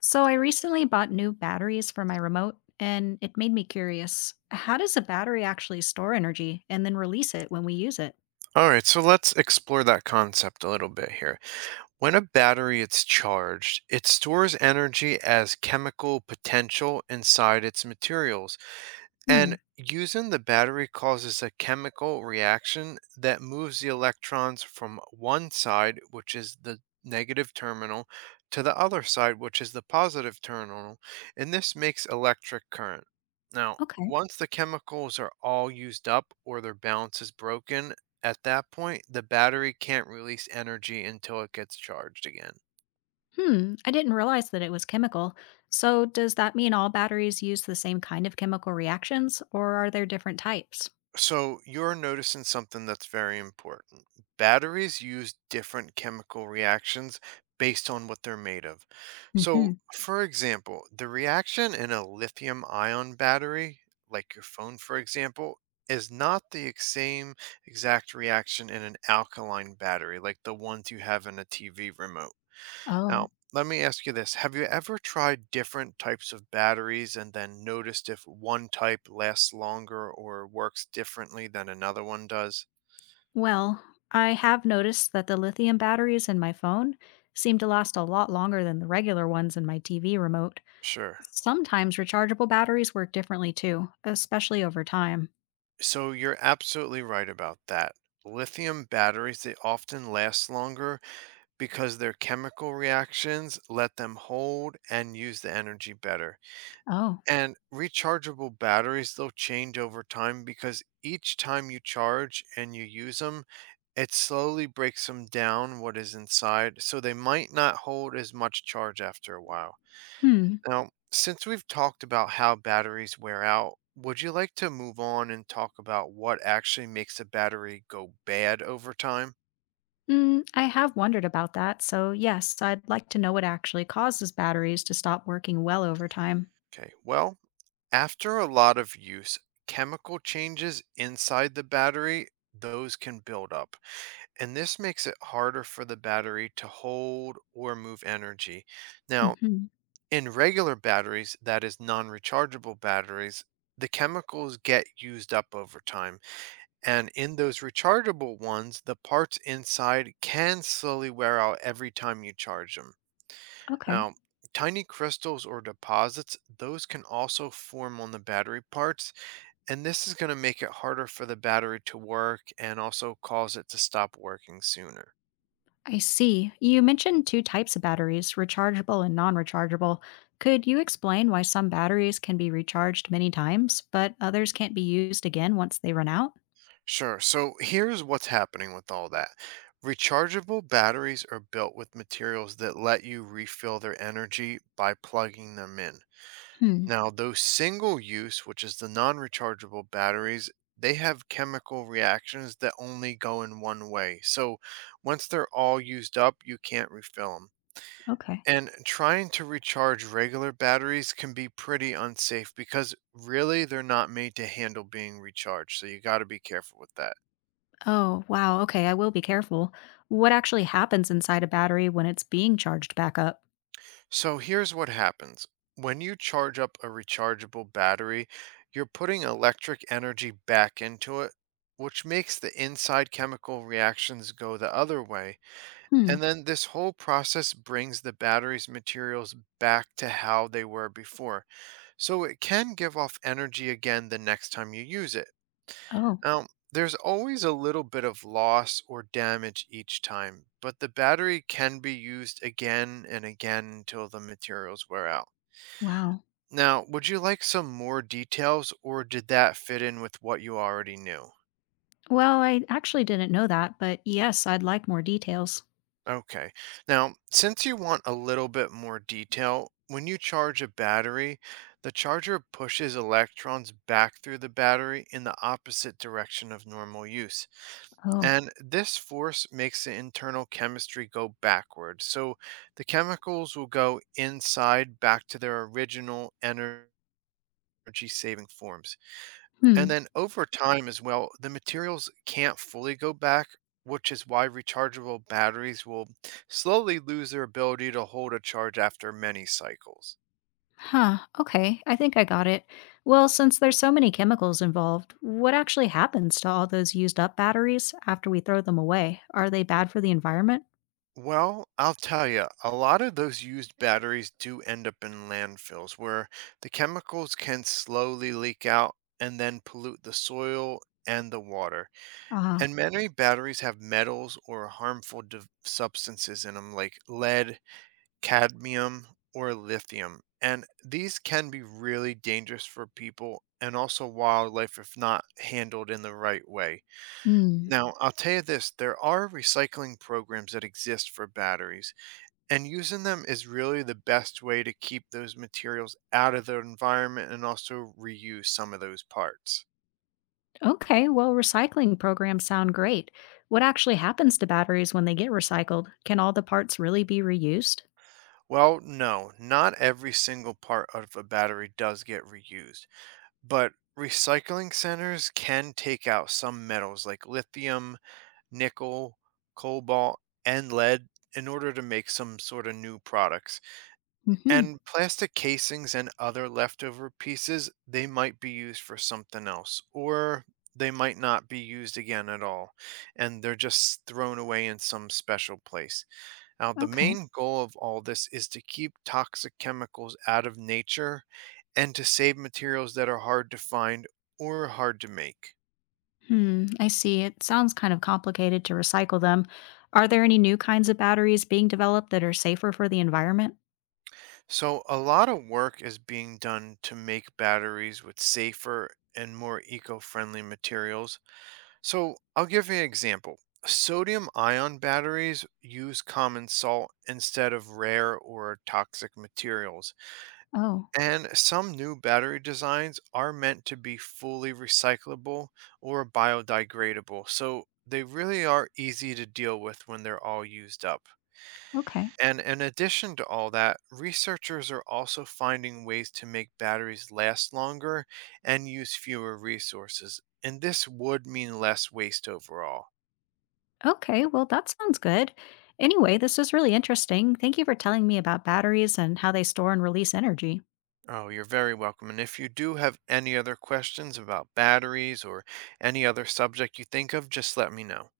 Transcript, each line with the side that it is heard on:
left: So I recently bought new batteries for my remote, and it made me curious. How does a battery actually store energy and then release it when we use it?
right: All right, so let's explore that concept a little bit here. When a battery is charged, it stores energy as chemical potential inside its materials.
left: Hmm.
right: And using the battery causes a chemical reaction that moves the electrons from one side, which is the negative terminal, to the other side, which is the positive terminal. And this makes electric current. Now,
left: Okay.
right: once the chemicals are all used up or their balance is broken, at that point, the battery can't release energy until it gets charged again.
left: Hmm. I didn't realize that it was chemical. So does that mean all batteries use the same kind of chemical reactions, or are there different types?
right: So you're noticing something that's very important. Batteries use different chemical reactions based on what they're made of. So,
left: Hmm.
right: for example, the reaction in a lithium ion battery, like your phone, for example, is not the same exact reaction in an alkaline battery, like the ones you have in a TV remote.
left: Oh.
right: Now, let me ask you this. Have you ever tried different types of batteries and then noticed if one type lasts longer or works differently than another one does?
left: Well, I have noticed that the lithium batteries in my phone seem to last a lot longer than the regular ones in my TV remote.
right: Sure.
left: Sometimes rechargeable batteries work differently too, especially over time.
right: So you're absolutely right about that. Lithium batteries, they often last longer because their chemical reactions let them hold and use the energy better.
left: Oh,
right: And rechargeable batteries, they'll change over time because each time you charge and you use them, it slowly breaks them down, what is inside, so they might not hold as much charge after a while.
left: hmm.
right: Now, since we've talked about how batteries wear out, would you like to move on and talk about what actually makes a battery go bad over time?
left: Mm, I have wondered about that, so yes, I'd like to know what actually causes batteries to stop working well over time.
right: Okay, well, after a lot of use, chemical changes inside the battery, those can build up, and this makes it harder for the battery to hold or move energy. Now,
left: Hmm.
right: in regular batteries, that is non rechargeable batteries, the chemicals get used up over time. And in those rechargeable ones, the parts inside can slowly wear out every time you charge them.
left: Okay.
right: Now, tiny crystals or deposits, those can also form on the battery parts. And this is going to make it harder for the battery to work and also cause it to stop working sooner.
left: I see. You mentioned two types of batteries, rechargeable and non rechargeable. Could you explain why some batteries can be recharged many times, but others can't be used again once they run out?
right: Sure. So here's what's happening with all that. Rechargeable batteries are built with materials that let you refill their energy by plugging them in.
left: Hmm.
right: Now, those single use, which is the non rechargeable batteries, they have chemical reactions that only go in one way. So once they're all used up, you can't refill them.
left: Okay.
right: And trying to recharge regular batteries can be pretty unsafe because really they're not made to handle being recharged. So you got to be careful with that.
left: Oh, wow. Okay, I will be careful. What actually happens inside a battery when it's being charged back up?
right: So here's what happens. When you charge up a rechargeable battery, you're putting electric energy back into it, which makes the inside chemical reactions go the other way,
left: Hmm.
right: and then this whole process brings the battery's materials back to how they were before. So it can give off energy again the next time you use it.
left: Oh,
right: Now, there's always a little bit of loss or damage each time, but the battery can be used again and again until the materials wear out.
left: wow.
right: Now, would you like some more details or did that fit in with what you already knew?
left: Well, I actually didn't know that, but yes, I'd like more details.
right: Okay. Now, since you want a little bit more detail, when you charge a battery, the charger pushes electrons back through the battery in the opposite direction of normal use.
left: Oh.
right: And this force makes the internal chemistry go backward. So the chemicals will go inside back to their original energy saving forms.
left: Hmm.
right: And then over time as well, the materials can't fully go back, which is why rechargeable batteries will slowly lose their ability to hold a charge after many cycles.
left: Huh. Okay, I think I got it. Well, since there's so many chemicals involved, what actually happens to all those used up batteries after we throw them away? Are they bad for the environment?
right: Well, I'll tell you, a lot of those used batteries do end up in landfills where the chemicals can slowly leak out and then pollute the soil and the water.
left: Ah.
right: And many batteries have metals or harmful substances in them like lead, cadmium or lithium. And these can be really dangerous for people and also wildlife if not handled in the right way.
left: Hmm.
right: Now, I'll tell you this, there are recycling programs that exist for batteries, and using them is really the best way to keep those materials out of the environment and also reuse some of those parts.
left: Okay, well, recycling programs sound great. What actually happens to batteries when they get recycled? Can all the parts really be reused?
right: Well, no, not every single part of a battery does get reused, but recycling centers can take out some metals like lithium, nickel, cobalt, and lead in order to make some sort of new products.
left: Hmm.
right: And plastic casings and other leftover pieces, they might be used for something else or they might not be used again at all and they're just thrown away in some special place. Now, the
left: Okay.
right: main goal of all this is to keep toxic chemicals out of nature and to save materials that are hard to find or hard to make.
left: Hmm, I see. It sounds kind of complicated to recycle them. Are there any new kinds of batteries being developed that are safer for the environment?
right: So, a lot of work is being done to make batteries with safer and more eco friendly materials. So, I'll give you an example. Sodium ion batteries use common salt instead of rare or toxic materials.
left: Oh,
right: And some new battery designs are meant to be fully recyclable or biodegradable, so they really are easy to deal with when they're all used up.
left: okay.
right: And in addition to all that, researchers are also finding ways to make batteries last longer and use fewer resources. And this would mean less waste overall.
left: Okay, well, that sounds good. Anyway, this was really interesting. Thank you for telling me about batteries and how they store and release energy.
right: Oh, you're very welcome. And if you do have any other questions about batteries or any other subject you think of, just let me know.